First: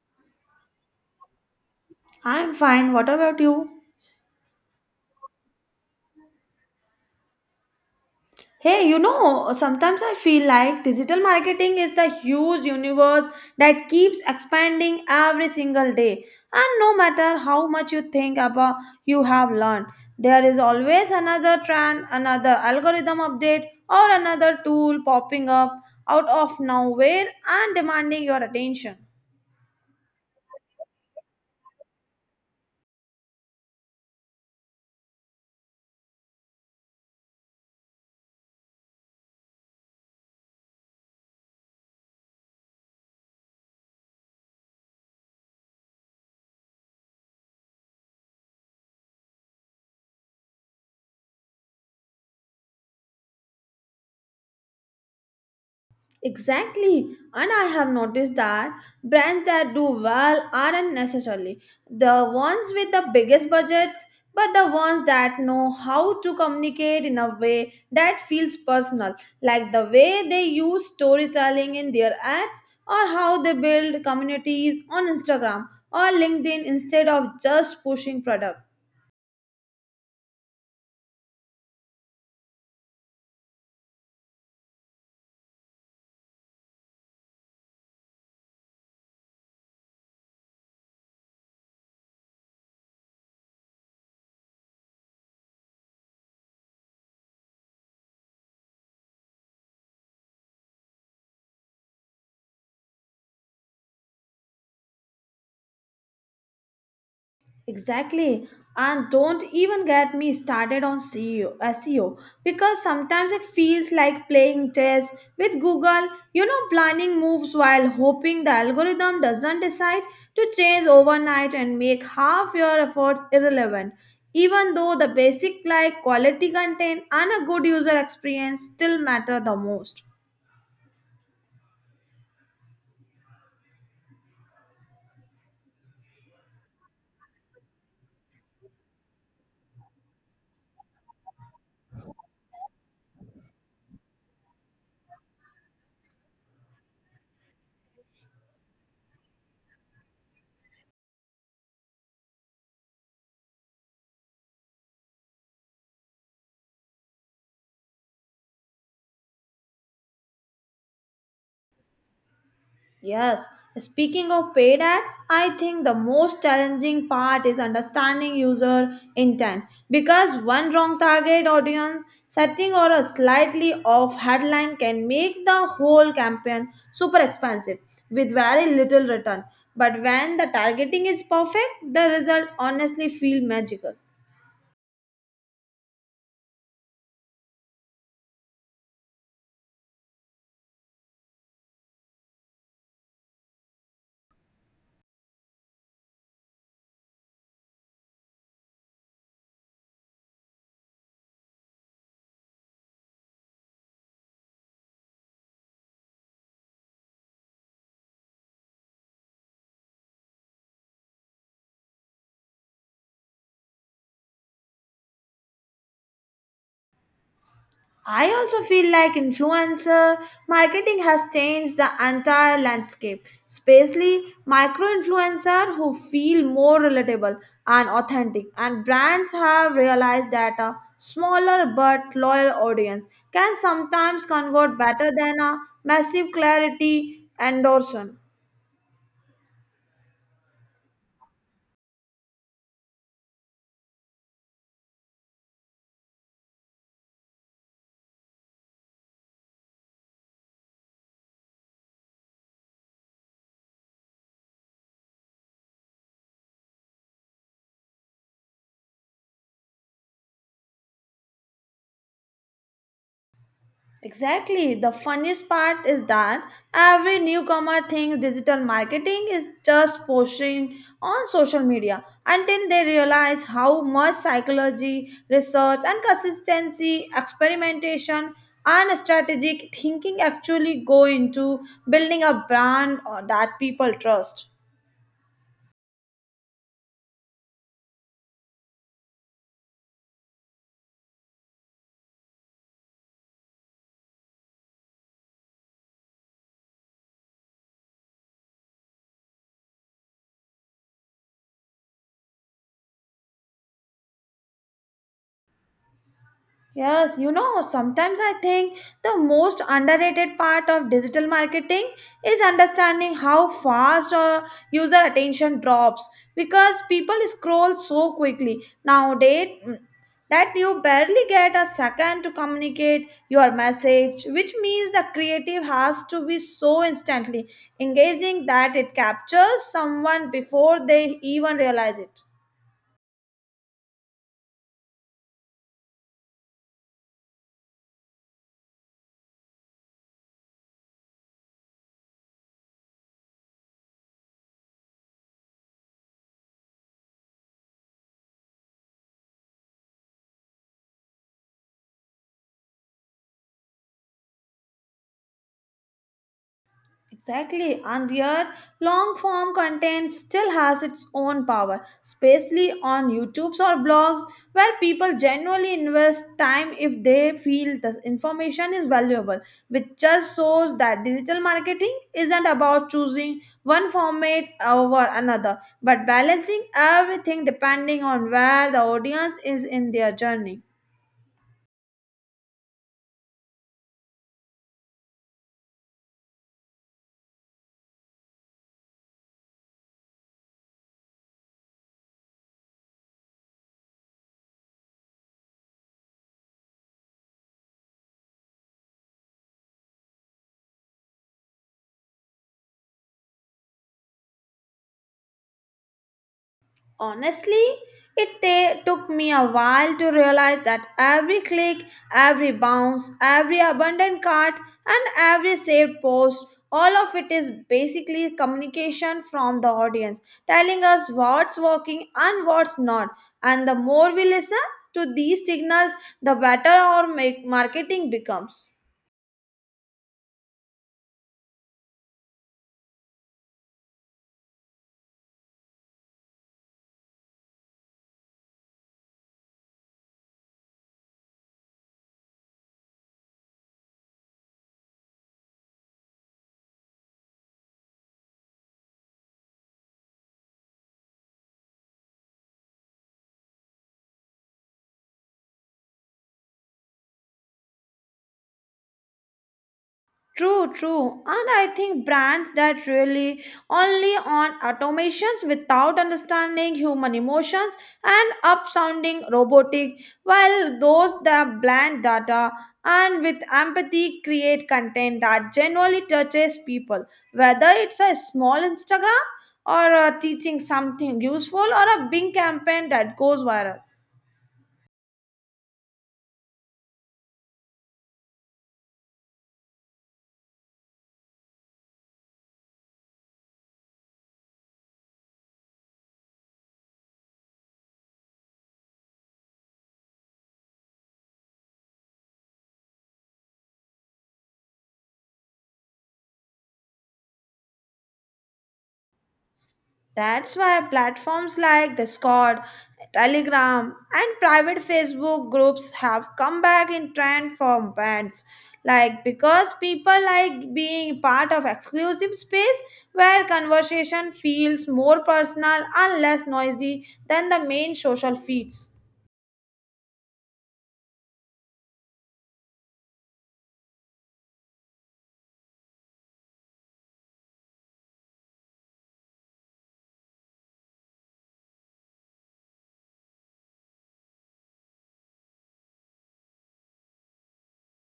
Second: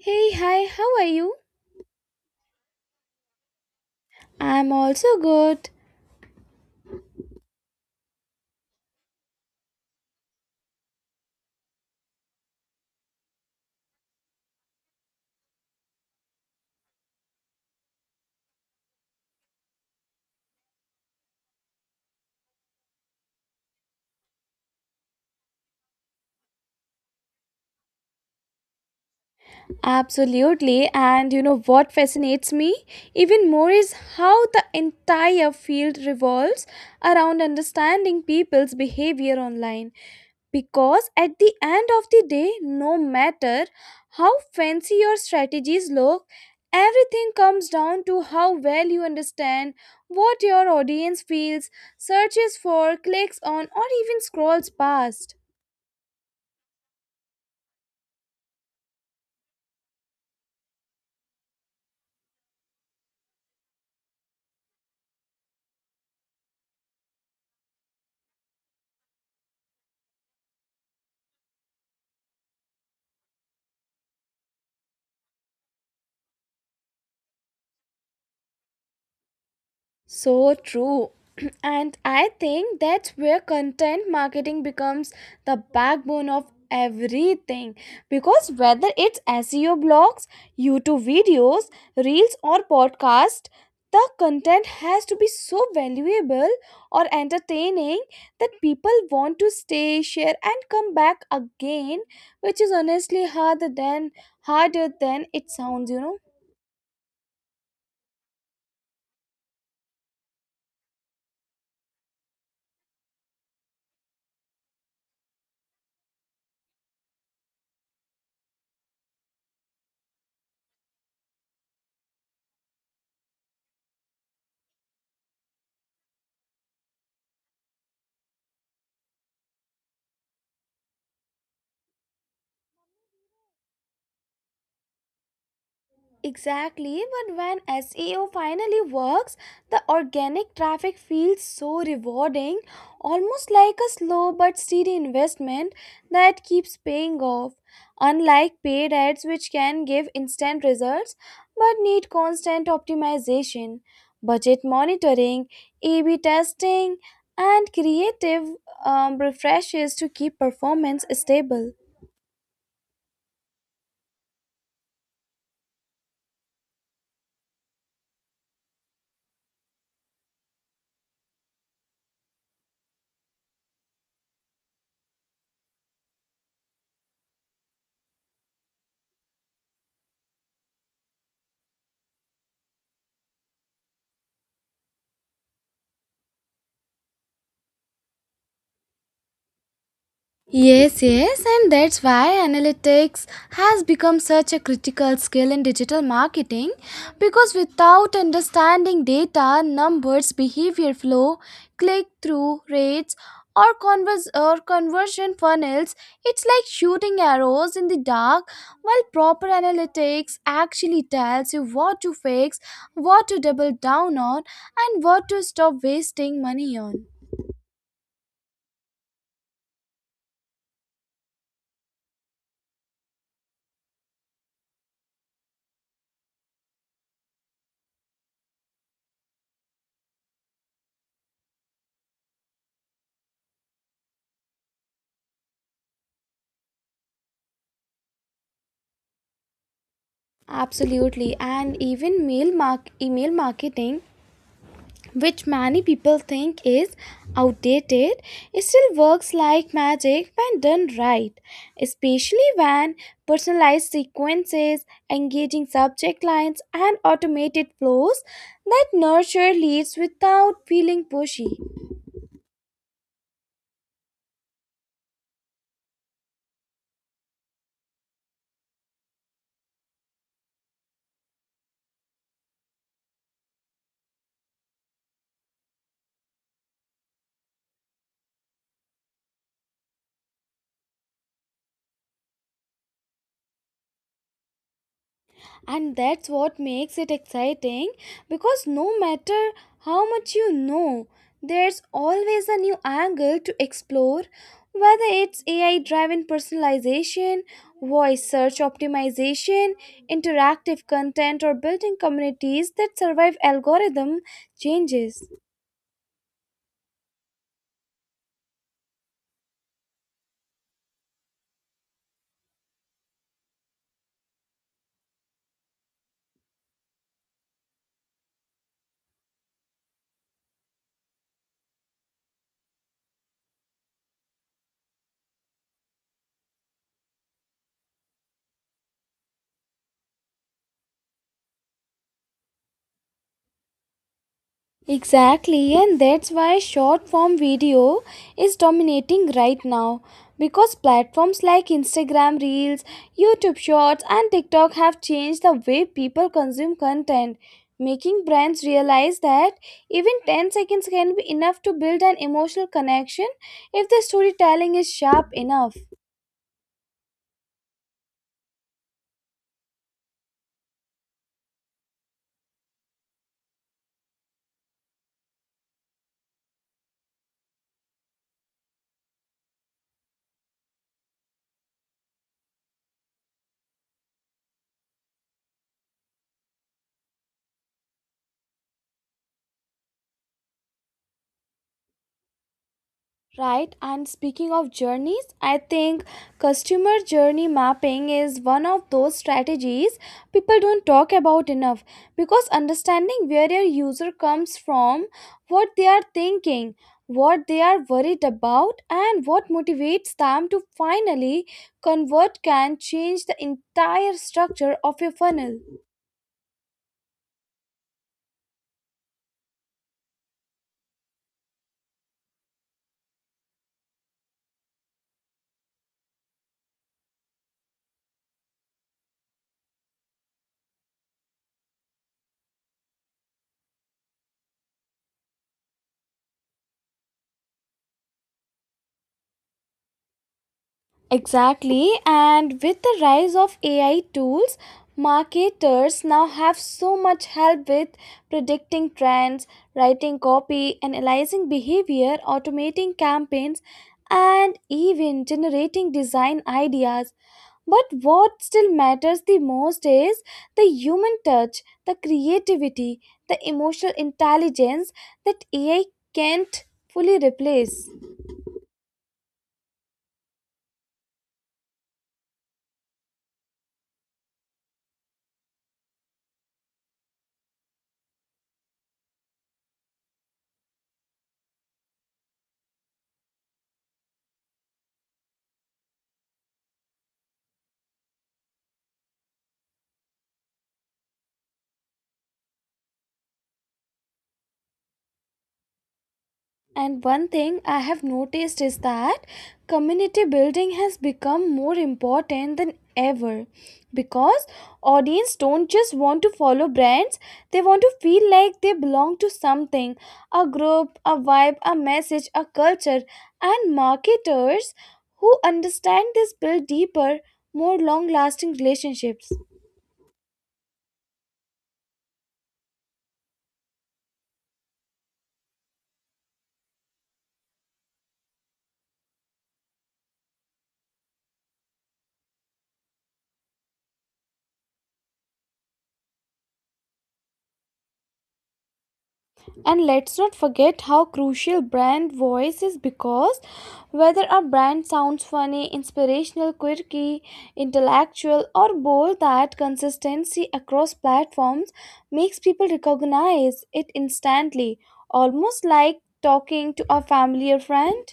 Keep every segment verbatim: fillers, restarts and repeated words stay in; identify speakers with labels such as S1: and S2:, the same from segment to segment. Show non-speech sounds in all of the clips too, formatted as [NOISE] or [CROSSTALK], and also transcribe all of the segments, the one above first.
S1: Hey, hi, how are you?
S2: I'm fine. What about you?
S1: I'm also good.
S2: Hey, you know, sometimes I feel like digital marketing is the huge universe that keeps expanding every single day. And no matter how much you think about you have learned, there is always another trend, another algorithm update, or another tool popping up out of nowhere and demanding your attention.
S1: Absolutely. And you know what fascinates me even more is how the entire field revolves around understanding people's behavior online. Because at the end of the day, no matter how fancy your strategies look, everything comes down to how well you understand what your audience feels, searches for, clicks on, or even scrolls past.
S2: Exactly, and I have noticed that brands that do well aren't necessarily the ones with the biggest budgets, but the ones that know how to communicate in a way that feels personal, like the way they use storytelling in their ads or how they build communities on Instagram or LinkedIn instead of just pushing products.
S1: So true. [CLEARS THROAT] And I think that's where content marketing becomes the backbone of everything. Because whether it's S E O blogs, YouTube videos, reels, or podcast, the content has to be so valuable or entertaining that people want to stay, share, and come back again, which is honestly harder than harder than it sounds, you know.
S2: Exactly. And don't even get me started on C E O, because sometimes it feels like playing chess with Google, you know, planning moves while hoping the algorithm doesn't decide to change overnight and make half your efforts irrelevant. Even though the basic like quality content and a good user experience still matter the most.
S1: Exactly, but when S E O finally works, the organic traffic feels so rewarding, almost like a slow but steady investment that keeps paying off. Unlike paid ads, which can give instant results but need constant optimization, budget monitoring, A B testing, and creative um, refreshes to keep performance stable.
S2: Yes, speaking of paid ads, I think the most challenging part is understanding user intent because one wrong target audience setting or a slightly off headline can make the whole campaign super expensive with very little return. But when the targeting is perfect, the result honestly feel magical.
S1: Yes, yes, and that's why analytics has become such a critical skill in digital marketing because without understanding data, numbers, behavior flow, click through rates, or, convers- or conversion funnels, it's like shooting arrows in the dark while proper analytics actually tells you what to fix, what to double down on, and what to stop wasting money on.
S2: I also feel like influencer marketing has changed the entire landscape, especially micro influencers who feel more relatable and authentic. And brands have realized that a smaller but loyal audience can sometimes convert better than a massive clarity endorsement.
S1: Absolutely. And even mail mark email marketing, which many people think is outdated, it still works like magic when done right, especially when personalized sequences, engaging subject lines, and automated flows that nurture leads without feeling pushy.
S2: Exactly. The funniest part is that every newcomer thinks digital marketing is just posting on social media until they realize how much psychology, research, and consistency, experimentation, and strategic thinking actually go into building a brand uh, that people trust.
S1: And that's what makes it exciting because no matter how much you know, there's always a new angle to explore, whether it's A I driven personalization, voice search optimization, interactive content, or building communities that survive algorithm changes.
S2: Yes, you know, sometimes I think the most underrated part of digital marketing is understanding how fast our user attention drops because people scroll so quickly nowadays mm, that you barely get a second to communicate your message, which means the creative has to be so instantly engaging that it captures someone before they even realize it.
S1: Exactly, and that's why short form video is dominating right now because platforms like Instagram Reels, YouTube Shorts, and TikTok have changed the way people consume content, making brands realize that even ten seconds can be enough to build an emotional connection if the storytelling is sharp enough.
S2: Exactly, and yet long form content still has its own power, especially on YouTube's or blogs where people genuinely invest time if they feel the information is valuable, which just shows that digital marketing isn't about choosing one format over another, but balancing everything depending on where the audience is in their journey.
S1: Right, and speaking of journeys, I think customer journey mapping is one of those strategies people don't talk about enough because understanding where your user comes from, what they are thinking, what they are worried about, and what motivates them to finally convert can change the entire structure of your funnel.
S2: Honestly, it ta- took me a while to realize that every click, every bounce, every abandoned cart, and every saved post, all of it is basically communication from the audience, telling us what's working and what's not. And the more we listen to these signals, the better our ma- marketing becomes.
S1: Exactly, and with the rise of A I tools, marketers now have so much help with predicting trends, writing copy, analyzing behavior, automating campaigns, and even generating design ideas. But what still matters the most is the human touch, the creativity, the emotional intelligence that A I can't fully replace.
S2: True, true. And I think brands that really only on automations without understanding human emotions and up sounding robotic, while those that blend data and with empathy create content that genuinely touches people, whether it's a small Instagram or uh, teaching something useful or a big campaign that goes viral.
S1: And one thing I have noticed is that community building has become more important than ever because audience don't just want to follow brands, they want to feel like they belong to something, a group, a vibe, a message, a culture, and marketers who understand this build deeper, more long lasting relationships.
S2: That's why platforms like Discord, Telegram, and private Facebook groups have come back in trend for bands. Like, because people like being part of exclusive space where conversation feels more personal and less noisy than the main social feeds.
S1: And let's not forget how crucial brand voice is, because whether a brand sounds funny, inspirational, quirky, intellectual, or bold, that consistency across platforms makes people recognize it instantly, almost like talking to a family or friend.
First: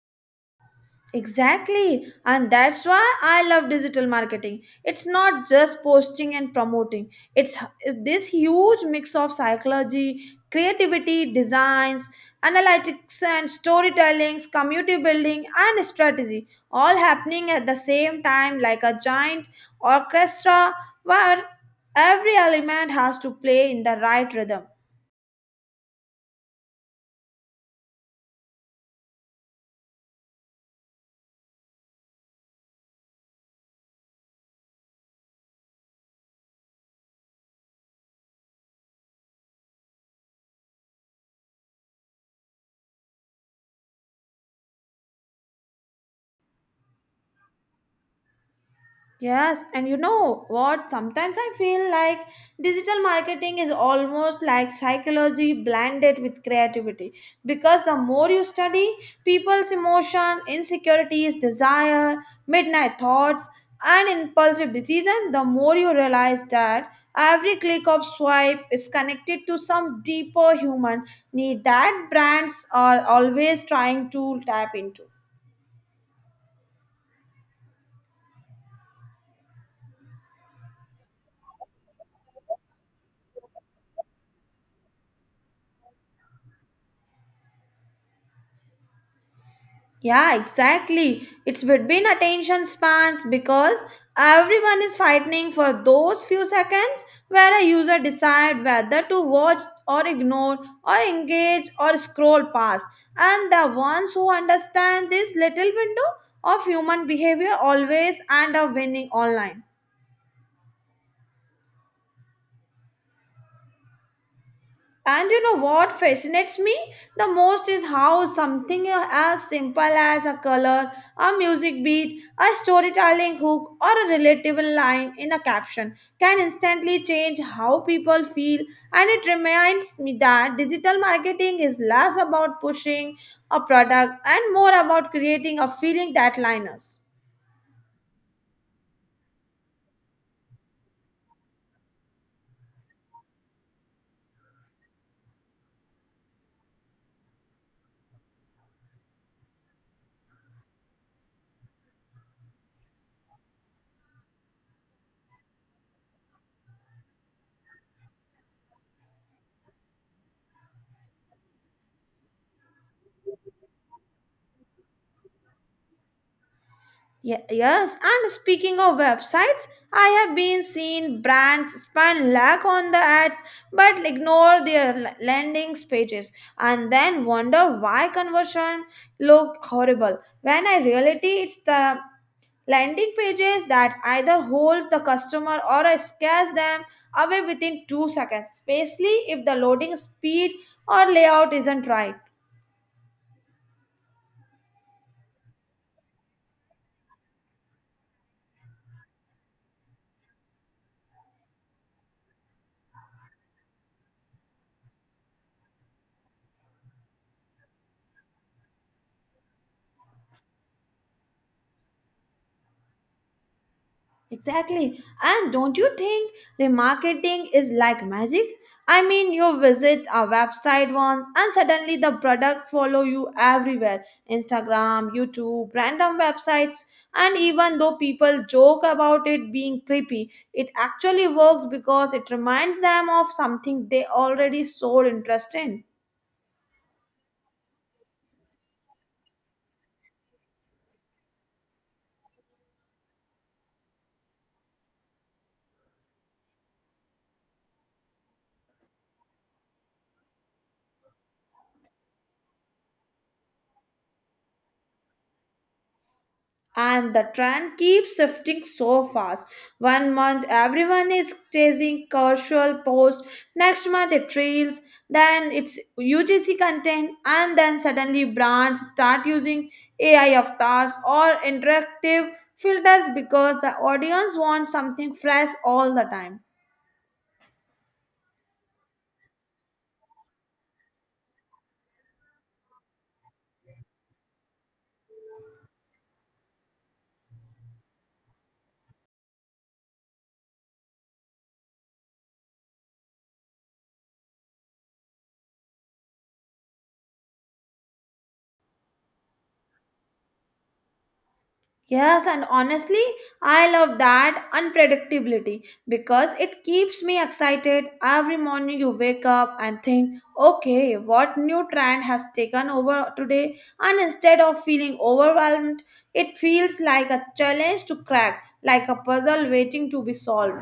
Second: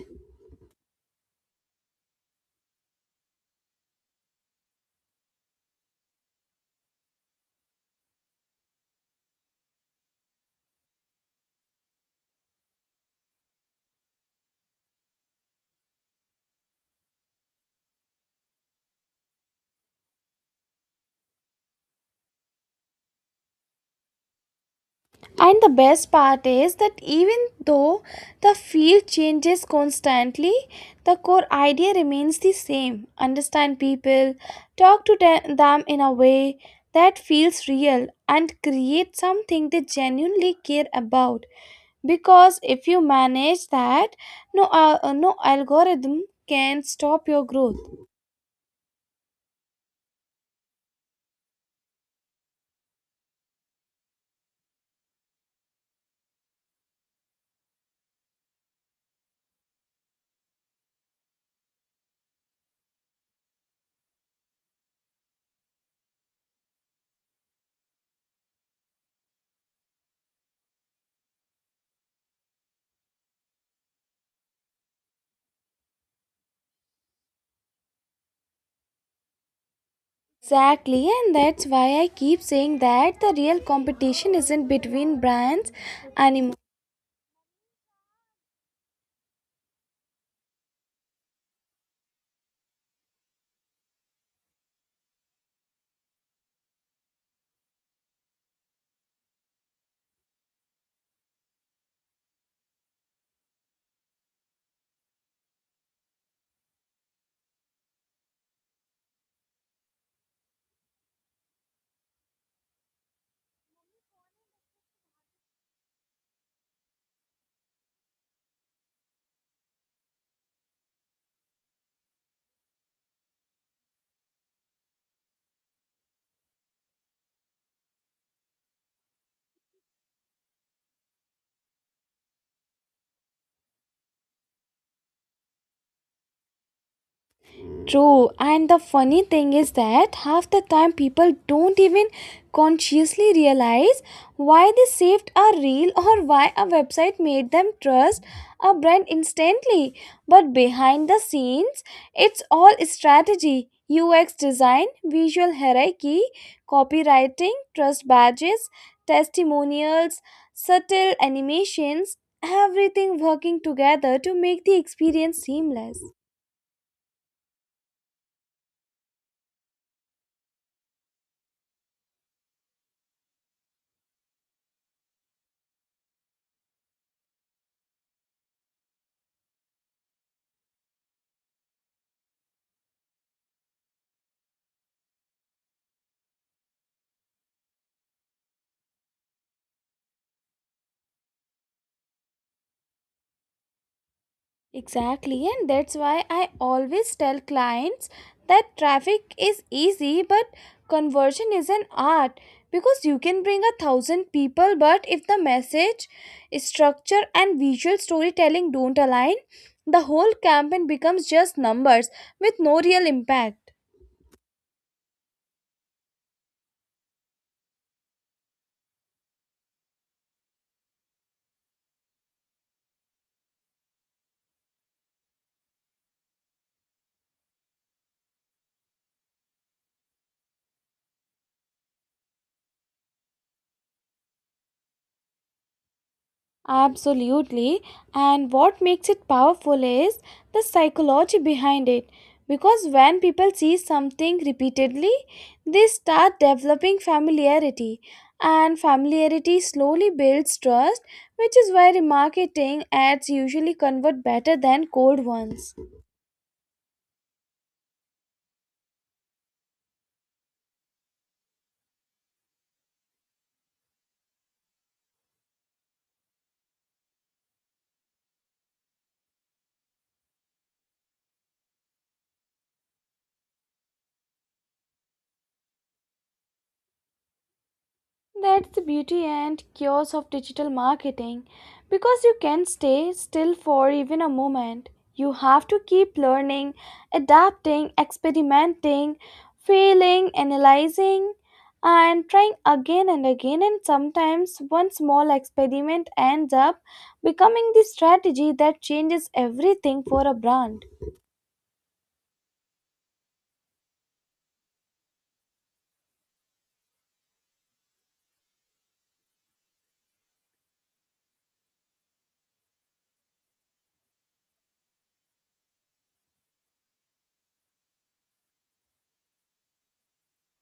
S2: Exactly. And that's why I love digital marketing. It's not just posting and promoting, it's it's this huge mix of psychology, creativity, designs, analytics, and storytelling, community building, and strategy all happening at the same time, like a giant orchestra where every element has to play in the right rhythm.
S1: And the best part is that even though the field changes constantly, the core idea remains the same. Understand people, talk to the- them in a way that feels real, and create something they genuinely care about. Because if you manage that, no, uh, uh, no algorithm can stop your growth.
S2: Yes, and you know what? Sometimes I feel like digital marketing is almost like psychology blended with creativity because the more you study people's emotion, insecurities, desire, midnight thoughts, and impulsive decision, the more you realize that every click of swipe is connected to some deeper human need that brands are always trying to tap into.
S1: Exactly, and that's why I keep saying that the real competition isn't between brands anymore.
S2: Yeah, exactly. It's between attention spans because everyone is fighting for those few seconds where a user decide whether to watch or ignore or engage or scroll past. And the ones who understand this little window of human behavior always end up winning online. And you know what fascinates me the most is how something as simple as a color, a music beat, a storytelling hook, or a relatable line in a caption can instantly change how people feel. And it reminds me that digital marketing is less about pushing a product and more about creating a feeling that liners.
S1: True, and the funny thing is that half the time people don't even consciously realize why they saved a reel or why a website made them trust a brand instantly. But behind the scenes, it's all strategy, U X design, visual hierarchy, copywriting, trust badges, testimonials, subtle animations, everything working together to make the experience seamless.
S2: Ye- Yes, and speaking of websites, I have been seen brands spend lakh on the ads but ignore their l- landings pages and then wonder why conversion look horrible when in reality it's the landing pages that either holds the customer or scares them away within 2 seconds, especially if the loading speed or layout isn't right.
S1: Exactly, and that's why I always tell clients that traffic is easy, but conversion is an art, because you can bring a thousand people, but if the message, structure, and visual storytelling don't align, the whole campaign becomes just numbers with no real impact.
S2: Exactly. And don't you think remarketing is like magic? I mean, you visit a website once and suddenly the product follow you everywhere. Instagram, YouTube, random websites. And even though people joke about it being creepy, it actually works because it reminds them of something they already so interested in.
S1: Absolutely. And what makes it powerful is the psychology behind it. Because when people see something repeatedly, they start developing familiarity. And familiarity slowly builds trust, which is why remarketing ads usually convert better than cold ones.
S2: And the trend keeps shifting so fast. One month everyone is chasing casual post, next month it trails, then it's U G C content, and then suddenly brands start using A I of tasks or interactive filters because the audience wants something fresh all the time.
S1: That's the beauty and chaos of digital marketing, because you can't stay still for even a moment. You have to keep learning, adapting, experimenting, failing, analyzing, and trying again and again. And sometimes one small experiment ends up becoming the strategy that changes everything for a brand.
S2: Yes, and honestly, I love that unpredictability because it keeps me excited. Every morning you wake up and think, okay, what new trend has taken over today? And instead of feeling overwhelmed, it feels like a challenge to crack, like a puzzle waiting to be solved.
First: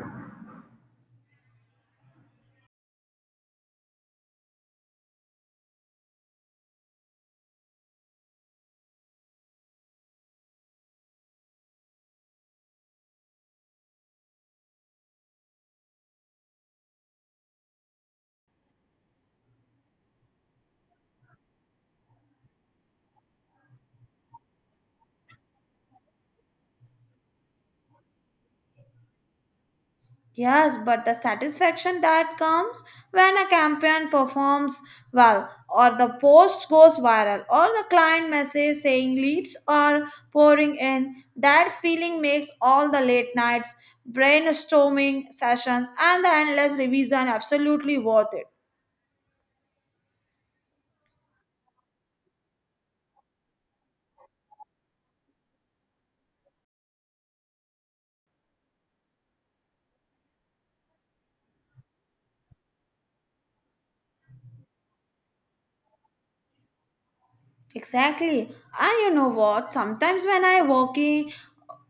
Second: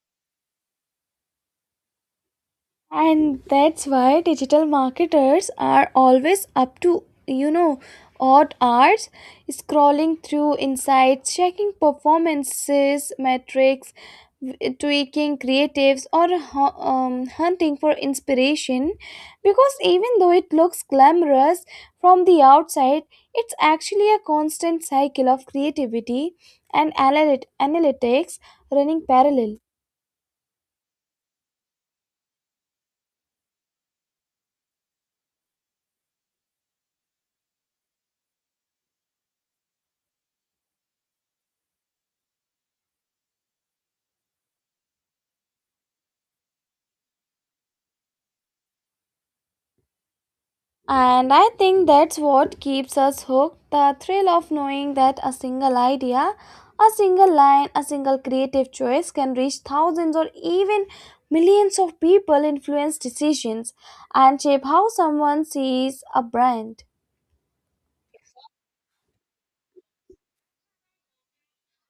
S1: And that's why digital marketers are always up to, you know, odd hours scrolling through insights, checking performances metrics, w- tweaking creatives, or hu- um, hunting for inspiration, because even though it looks glamorous from the outside, it's actually a constant cycle of creativity and analyt- analytics running parallel.
S2: Yes, but the satisfaction that comes when a campaign performs well, or the post goes viral, or the client message saying leads are pouring in, that feeling makes all the late nights, brainstorming sessions, and the endless revision absolutely worth it.
S1: And I think that's what keeps us hooked, the thrill of knowing that a single idea, a single line, a single creative choice can reach thousands or even millions of people, influence decisions, and shape how someone sees a brand.
S2: Exactly. And you know what? Sometimes when I walking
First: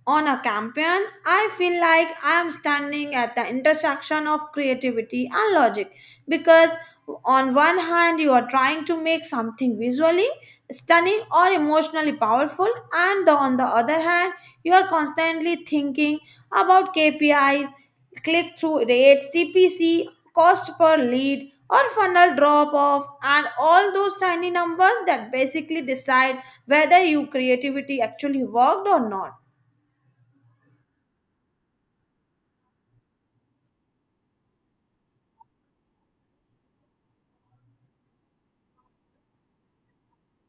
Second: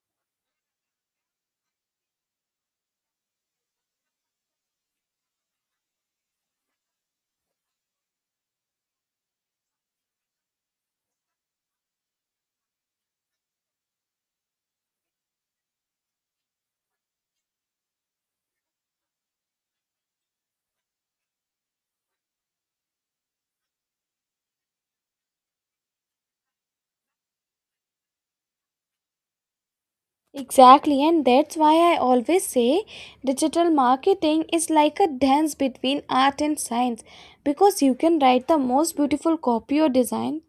S2: on a campaign, I feel like I'm standing at the intersection of creativity and logic because on one hand you are trying to make something visually stunning or emotionally powerful and the- on the other hand you are constantly thinking about K P Is click through rate, C P C, cost per lead, or funnel drop off, and all those tiny numbers that basically decide whether your creativity actually worked or not.
S1: Exactly, and that's why I always say digital marketing is like a dance between art and science, because you can write the most beautiful copy or design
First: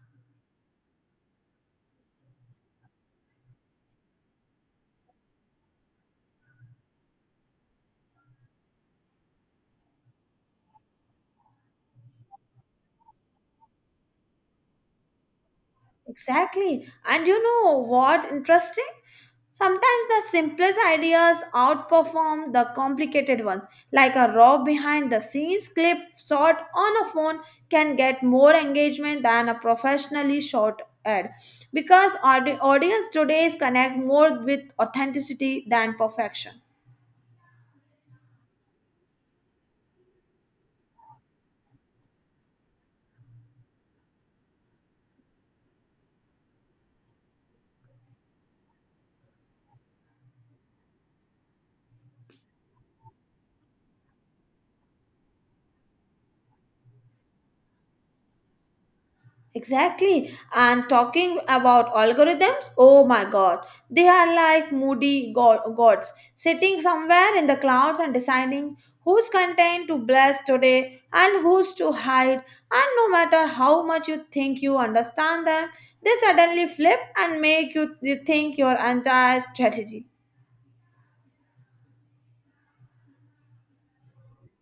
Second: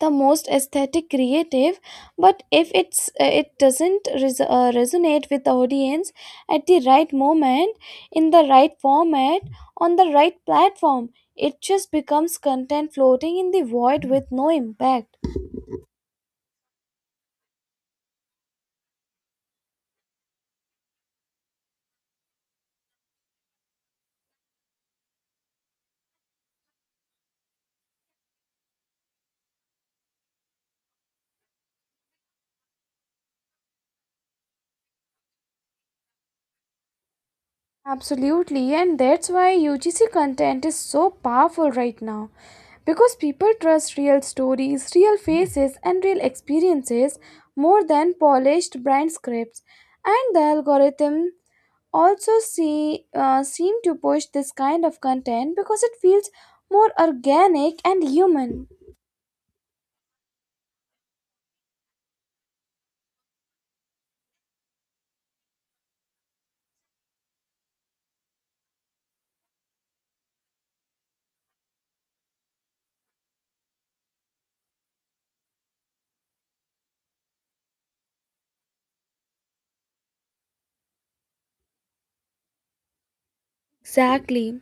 S1: the most aesthetic creative, but if it's uh, it doesn't res- uh, resonate with the audience at the right moment, in the right format, on the right platform, it just becomes content floating in the void with no impact.
S2: Exactly. And you know what interesting? Sometimes the simplest ideas outperform the complicated ones. Like a raw behind the scenes clip shot on a phone can get more engagement than a professionally shot ad because audi- audience today is connect more with authenticity than perfection.
S1: Absolutely, and that's why U G C content is so powerful right now because people trust real stories, real faces, and real experiences more than polished brand scripts. And the algorithm also see uh, seem to push this kind of content because it feels more organic and human.
S2: Exactly. And talking about algorithms, oh my god, they are like moody go- gods sitting somewhere in the clouds and deciding whose content to bless today and whose to hide. And no matter how much you think you understand them, they suddenly flip and make you you think your entire strategy.
S1: Exactly,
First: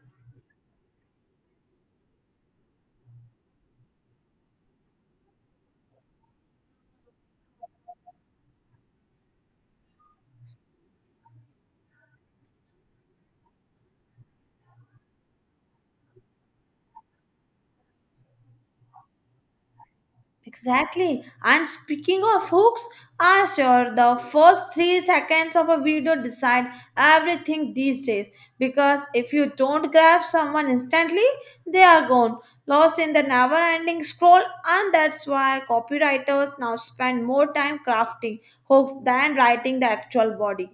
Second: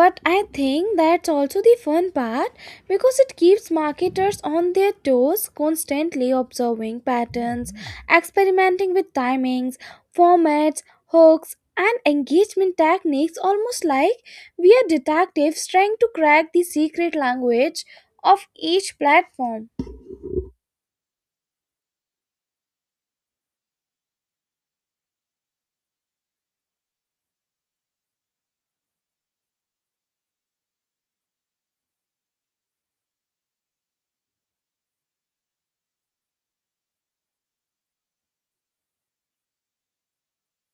S1: but I think that's also the fun part, because it keeps marketers on their toes constantly observing patterns, experimenting with timings, formats, hooks, and engagement techniques, almost like we are detectives trying to crack the secret language of each platform.
S2: Exactly. And speaking of hooks, ah sure, the first three seconds of a video decide everything these days. Because if you don't grab someone instantly, they are gone, lost in the never-ending scroll, and that's why copywriters now spend more time crafting hooks than writing the actual body.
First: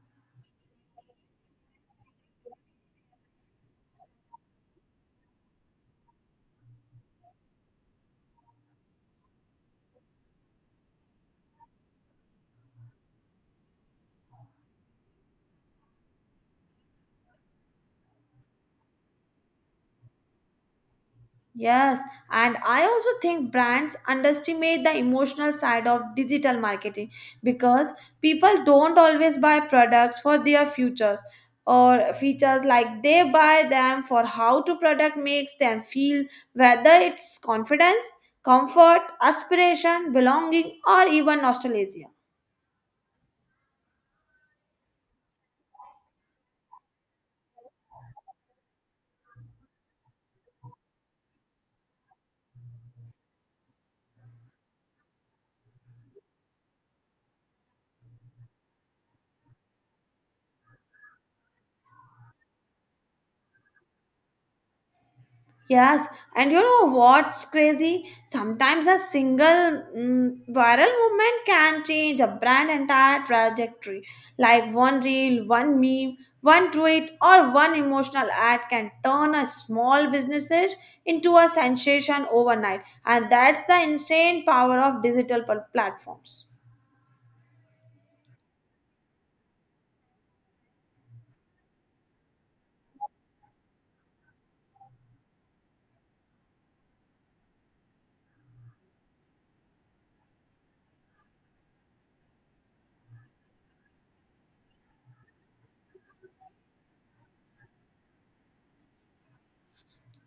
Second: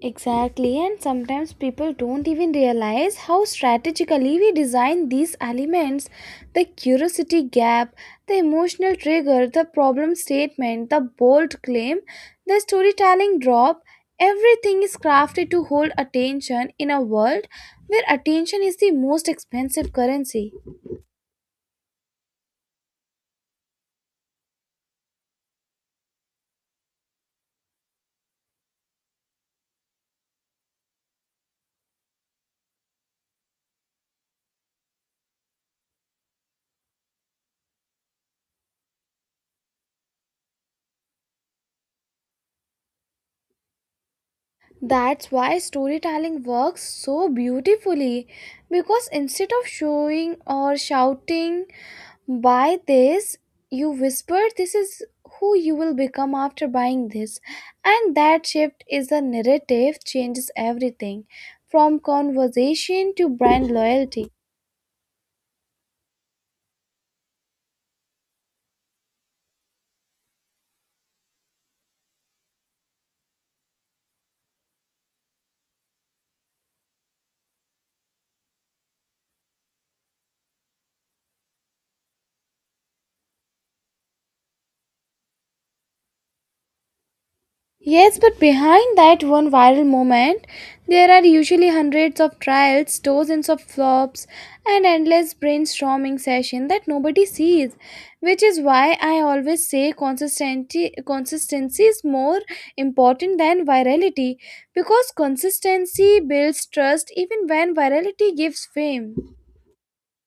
S1: Exactly, and sometimes people don't even realize how strategically we design these elements, the curiosity gap, the emotional trigger, the problem statement, the bold claim, the storytelling drop. Everything is crafted to hold attention in a world where attention is the most expensive currency.
S2: Yes, and I also think brands underestimate the emotional side of digital marketing because people don't always buy products for their futures or features like they buy them for how to product makes them feel whether it's confidence, comfort, aspiration, belonging or even nostalgia.
S1: That's why storytelling works so beautifully, because instead of showing or shouting, buy this, you whisper, this is who you will become after buying this. And that shift is the narrative, changes everything from conversation to brand loyalty.
S2: Yes, and you know what's crazy? Sometimes a single mm, viral movement can change a brand entire trajectory. Like one reel, one meme, one tweet, or one emotional ad can turn a small businesses into a sensation overnight. And that's the insane power of digital pl- platforms.
S1: Yes, but behind that one viral moment, there are usually hundreds of trials, dozens of flops, and endless brainstorming session that nobody sees, which is why I always say consistency consistency is more important than virality, because consistency builds trust even when virality gives fame.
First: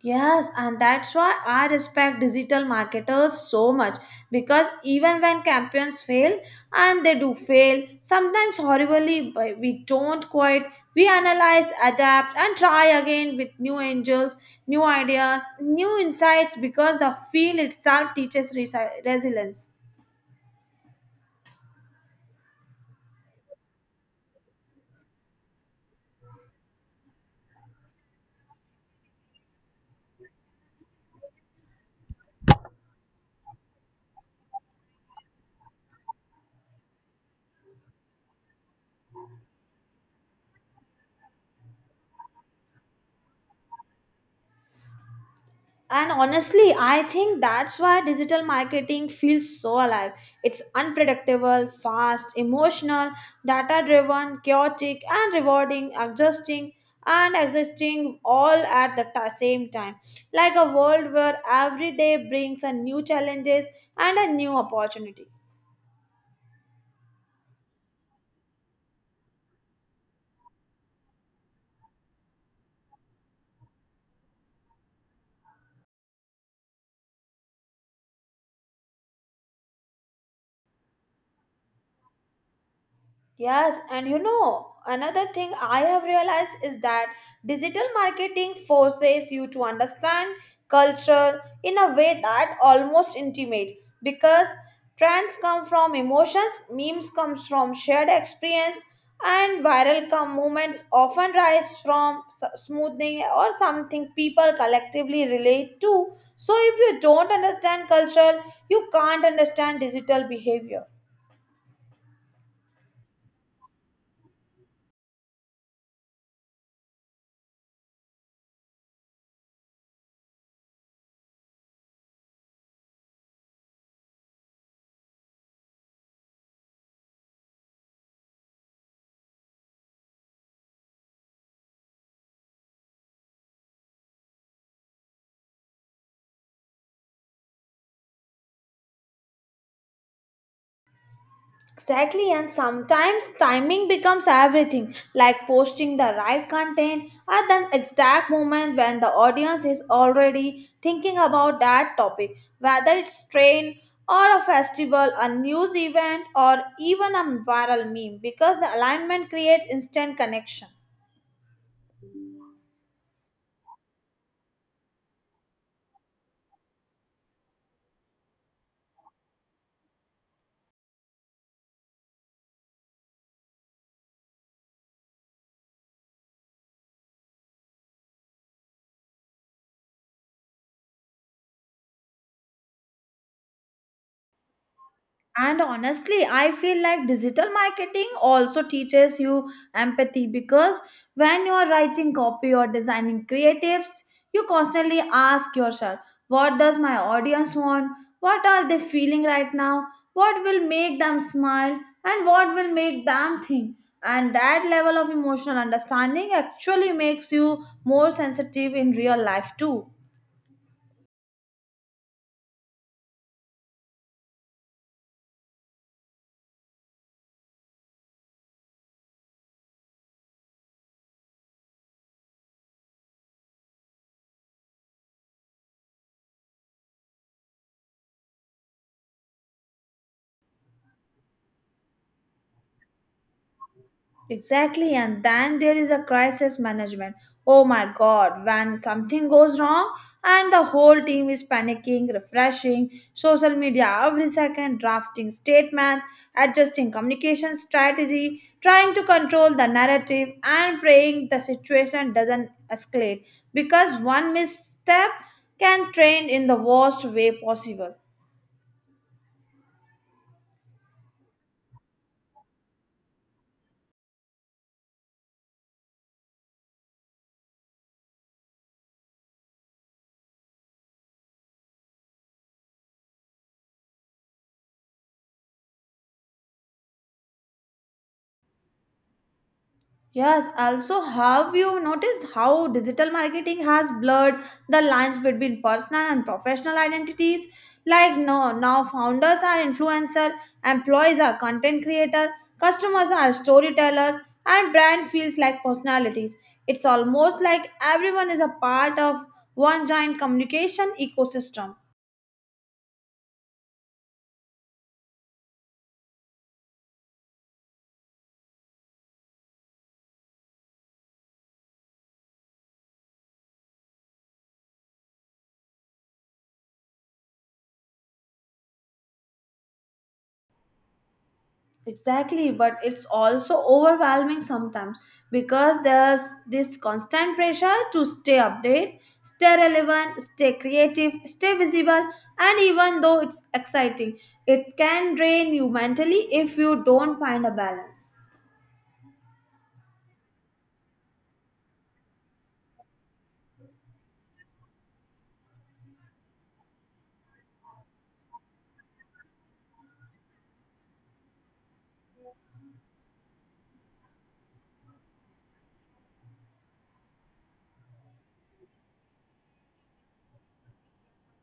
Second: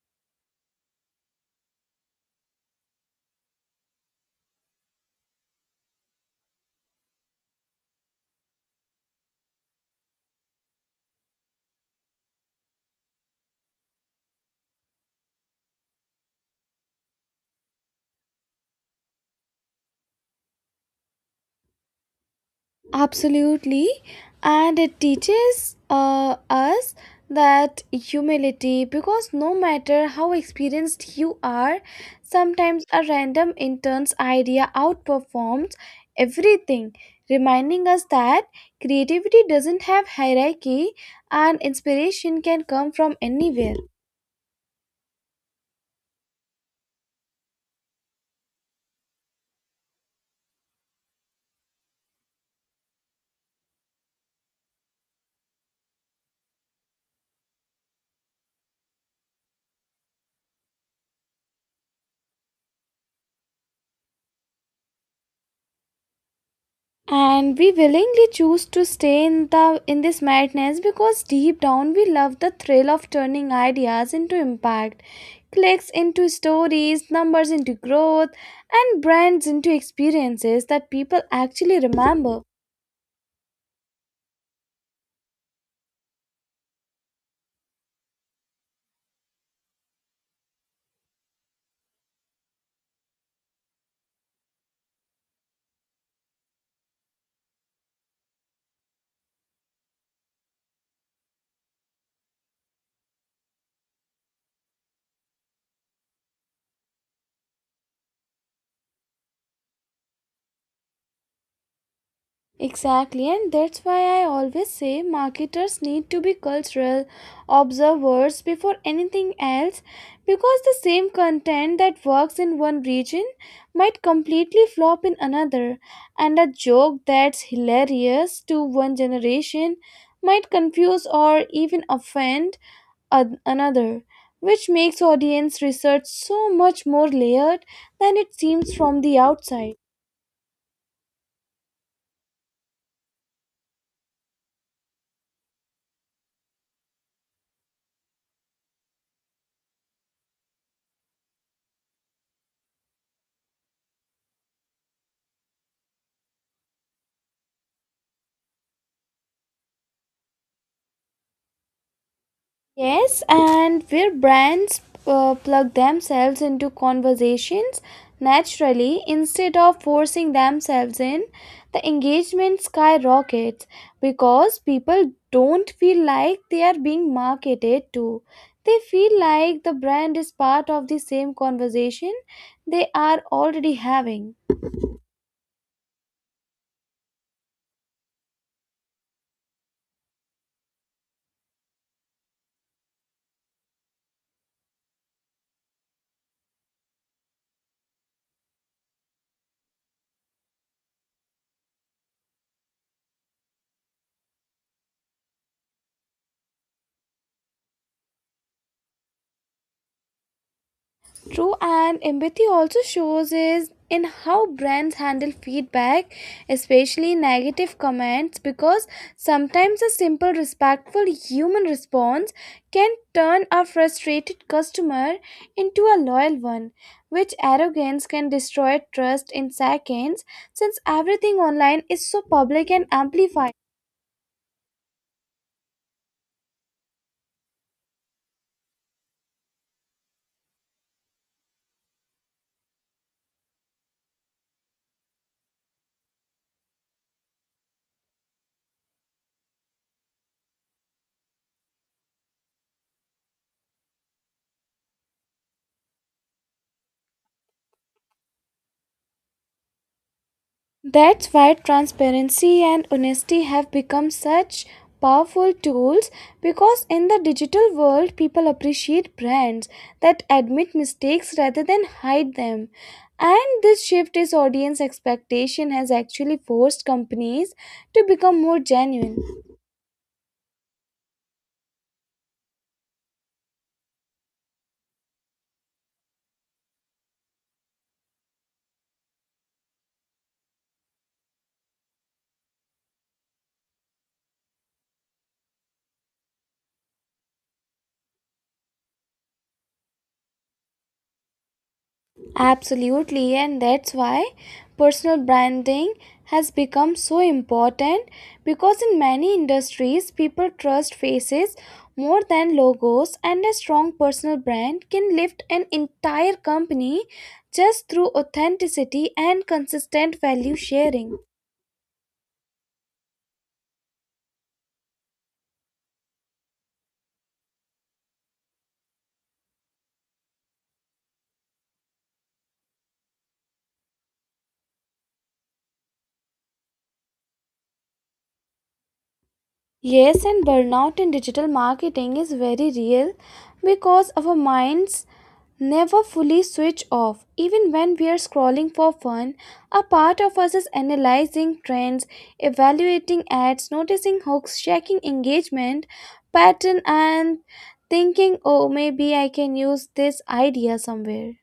S2: Yes, and that's why I respect digital marketers so much because even when campaigns fail, and they do fail, sometimes horribly, but we don't quit. We analyze, adapt, and try again with new angels, new ideas, new insights because the field itself teaches resi- resilience.
S1: Absolutely. And it teaches uh, us that humility, because no matter how experienced you are, sometimes a random intern's idea outperforms everything, reminding us that creativity doesn't have hierarchy and inspiration can come from anywhere.
S2: And honestly, I think that's why digital marketing feels so alive. It's unpredictable, fast, emotional, data driven, chaotic, and rewarding, adjusting and existing all at the ta- same time, like a world where every day brings a new challenges and a new opportunity.
S1: And we willingly choose to stay in the in this madness because deep down we love the thrill of turning ideas into impact, clicks into stories, numbers into growth, and brands into experiences that people actually remember.
S2: Yes, and you know, another thing I have realized is that digital marketing forces you to understand culture in a way that almost intimate because trends come from emotions, memes comes from shared experience, and viral come movements often rise from s- smoothing or something people collectively relate to. So if you don't understand culture, you can't understand digital behavior.
S1: Exactly, and that's why I always say marketers need to be cultural observers before anything else, because the same content that works in one region might completely flop in another, and a joke that's hilarious to one generation might confuse or even offend an- another, which makes audience research so much more layered than it seems from the outside.
S2: Exactly, and sometimes timing becomes everything, like posting the right content at the exact moment when the audience is already thinking about that topic, whether it's train or a festival, a news event, or even a viral meme, because the alignment creates instant connection.
S1: Yes, and where brands uh, plug themselves into conversations naturally instead of forcing themselves in, the engagement skyrockets because people don't feel like they are being marketed to. They feel like the brand is part of the same conversation they are already having.
S2: And honestly, I feel like digital marketing also teaches you empathy because when you are writing copy or designing creatives, you constantly ask yourself, what does my audience want? What are they feeling right now? What will make them smile? And what will make them think? And that level of emotional understanding actually makes you more sensitive in real life too.
S1: True, and empathy also shows is in how brands handle feedback, especially negative comments, because sometimes a simple, respectful human response can turn a frustrated customer into a loyal one, which arrogance can destroy trust in seconds since everything online is so public and amplified.
S2: Exactly, and then there is a crisis management. Oh my god, when something goes wrong and the whole team is panicking, refreshing social media every second, drafting statements, adjusting communication strategy, trying to control the narrative, and praying the situation doesn't escalate because one misstep can trend in the worst way possible.
S1: That's why transparency and honesty have become such powerful tools, because in the digital world, people appreciate brands that admit mistakes rather than hide them. And this shift in audience expectation has actually forced companies to become more genuine.
S2: Yes, also, have you noticed how digital marketing has blurred the lines between personal and professional identities? Like no, now founders are influencers, employees are content creators, customers are storytellers, and brand feels like personalities. It's almost like everyone is a part of one giant communication ecosystem.
S1: Absolutely, and that's why personal branding has become so important, because in many industries, people trust faces more than logos, and a strong personal brand can lift an entire company just through authenticity and consistent value sharing.
S2: Exactly, but it's also overwhelming sometimes because there's this constant pressure to stay updated, stay relevant, stay creative, stay visible, and even though it's exciting, it can drain you mentally if you don't find a balance.
S1: Yes, and burnout in digital marketing is very real because our minds never fully switch off. Even when we are scrolling for fun, a part of us is analyzing trends, evaluating ads, noticing hooks, checking engagement pattern, and thinking, oh, maybe I can use this idea somewhere.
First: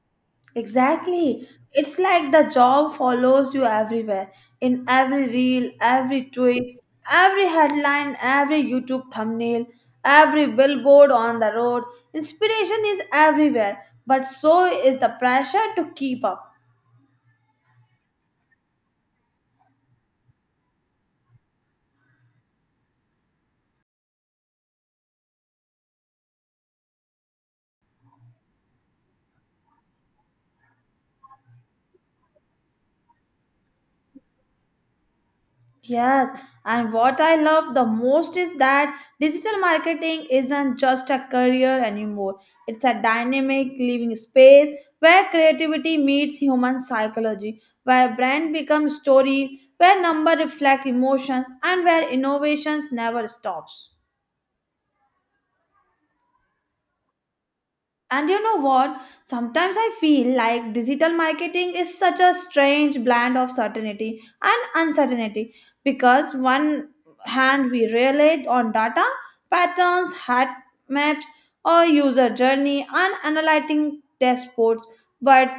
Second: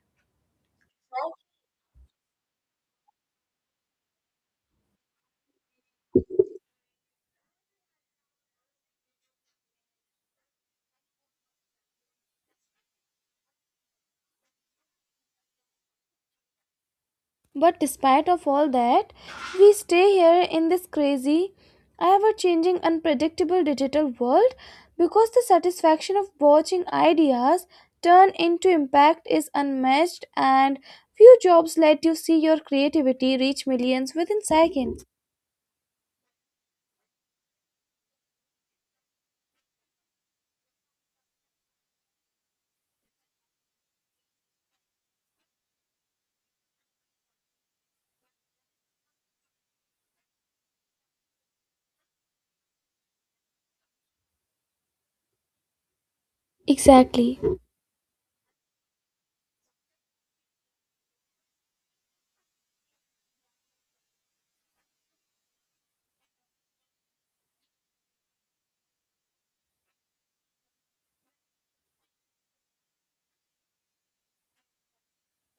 S2: Exactly. It's like the job follows you everywhere in every reel, every tweet, every headline, every YouTube thumbnail, every billboard on the road. Inspiration is everywhere, but so is the pressure to keep up.
S1: But despite of all that, we stay here in this crazy, ever-changing, unpredictable digital world because the satisfaction of watching ideas turn into impact is unmatched, and few jobs let you see your creativity reach millions within seconds.
S2: Yes, and what I love the most is that digital marketing isn't just a career anymore. It's a dynamic living space where creativity meets human psychology, where brand becomes stories, where number reflect emotions, and where innovations never stops.
S1: Exactly.
S2: And you know what? Sometimes I feel like digital marketing is such a strange blend of certainty and uncertainty because one hand we rely on data, patterns, hat maps, or user journey and analyzing dashboards. But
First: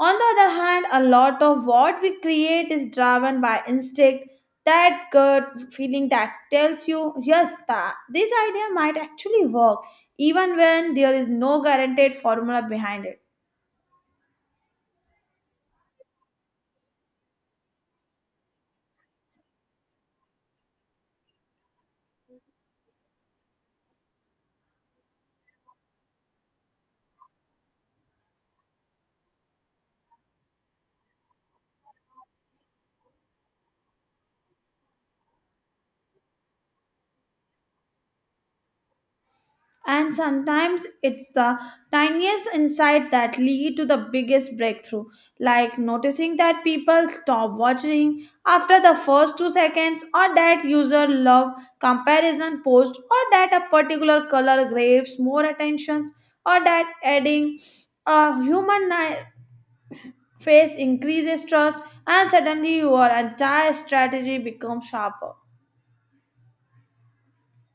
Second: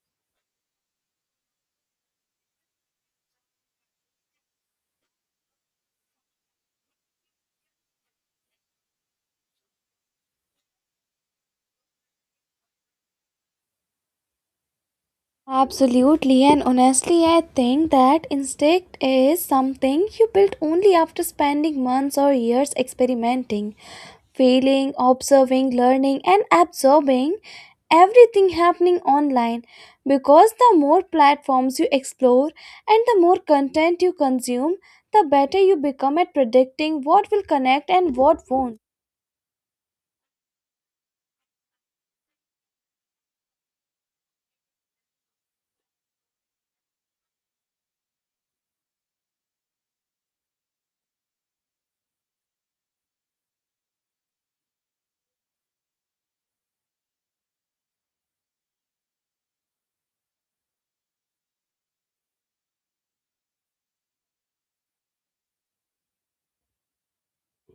S2: on the other hand, a lot of what we create is driven by instinct, that gut feeling that tells you, yes, that this idea might actually work even when there is no guaranteed formula behind it.
S1: Absolutely, and honestly, I think that instinct is something you build only after spending months or years experimenting, feeling, observing, learning, and absorbing everything happening online, because the more platforms you explore and the more content you consume, the better you become at predicting what will connect and what won't.
S2: And sometimes it's the tiniest insight that lead to the biggest breakthrough, like noticing that people stop watching after the first two seconds, or that user love comparison post, or that a particular color grabs more attention, or that adding a human ni- face increases trust, and suddenly your entire strategy becomes sharper.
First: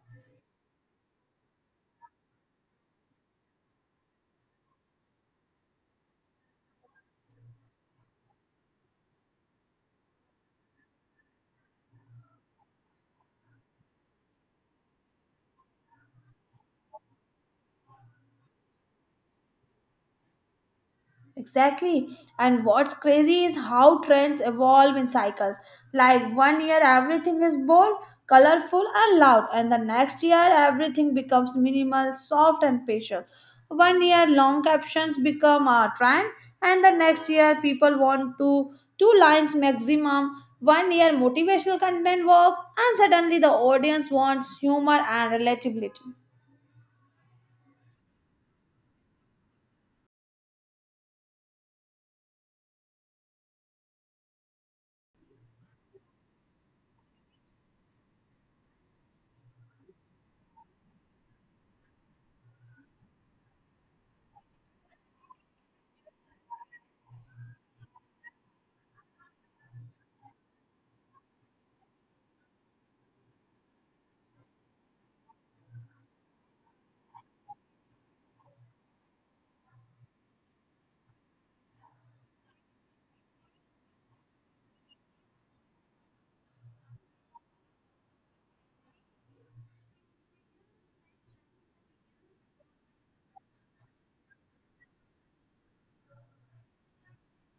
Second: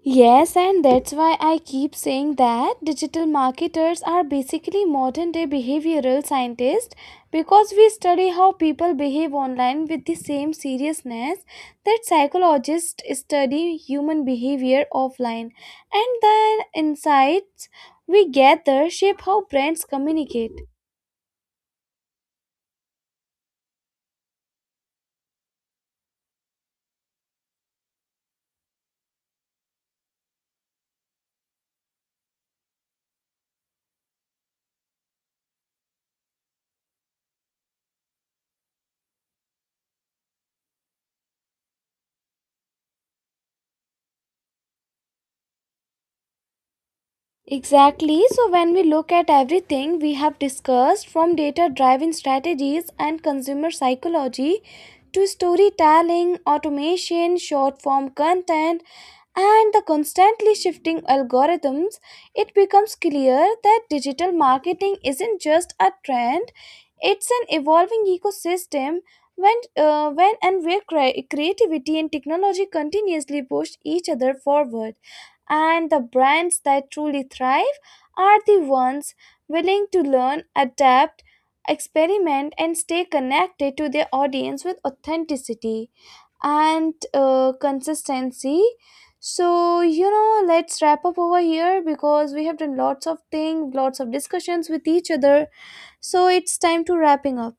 S1: Yes, and that's why I keep saying that digital marketers are basically modern day behavioral scientists, because we study how people behave online with the same seriousness that psychologists study human behavior offline. And the insights we gather shape how brands communicate.
S2: Exactly. And what's crazy is how trends evolve in cycles. Like one year, everything is bold, colorful, and loud, and the next year, everything becomes minimal, soft, and patient. One year, long captions become a trend, and the next year, people want to two lines maximum. One year, motivational content works, and suddenly the audience wants humor and relatability.
S1: Exactly. So, when we look at everything we have discussed, from data driven strategies and consumer psychology to storytelling, automation, short form content, and the constantly shifting algorithms, it becomes clear that digital marketing isn't just a trend, it's an evolving ecosystem when, uh, when and where cre- creativity and technology continuously push each other forward. And the brands that truly thrive are the ones willing to learn, adapt, experiment, and stay connected to their audience with authenticity and uh, consistency. So, you know, let's wrap up over here because we have done lots of things, lots of discussions with each other, so it's time to wrapping up.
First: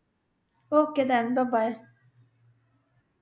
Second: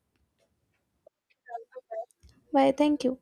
S2: Okay, then, bye bye.
S1: Bye, thank you.